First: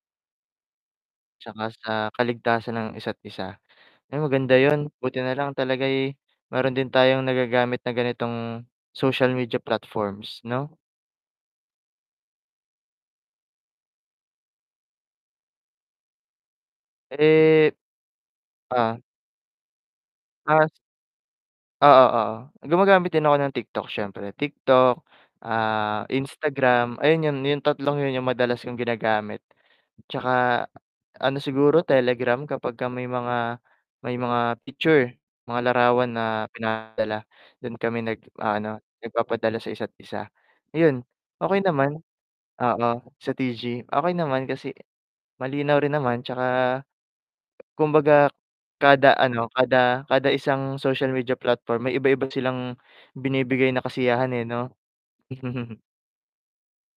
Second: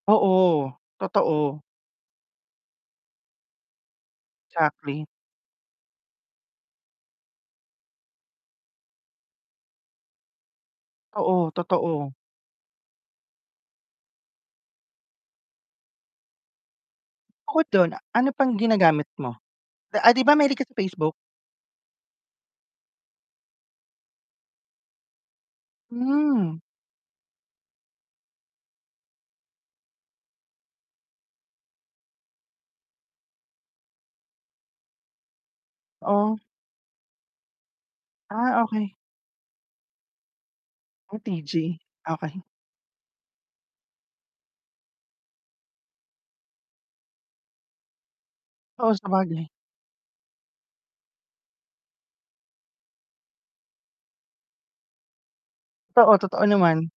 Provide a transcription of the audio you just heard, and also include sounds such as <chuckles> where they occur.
Oo, totoo. 'Tsaka sa kaligtasan ng isa't isa. Eh, maganda yun, Exactly. buti nalang talaga'y meron din tayong nagagamit na ganitong social media platforms, no? Oo, totoo. Bukod Eh, dun ano pang oh. ginagamit mo? Ah 'di ba mahilig Ah, ka s sa Facebook? Oo, oo. Gumagamit din ako ng TikTok syempre. TikTok, ah, Hmm. Instagram, ayun yun yung tatlong yun yung madalas kong ginagamit. Tsaka, ano siguro Telegram kapagka may mga may mga picture mga larawan Oh. na pinadala dun kami Ah, nag-aano okey. nagpapadala sa isa't isa. Ayun Ah, okay TG naman, okey. oo sa TG okay naman kasi malinaw rin naman, tsaka, kumbaga Oo, kada sabagay. ano, kada, kada isang social media platform may iba iba silang binibigay na kasiyahan, eh, no? <chuckles> Oo, totoo naman.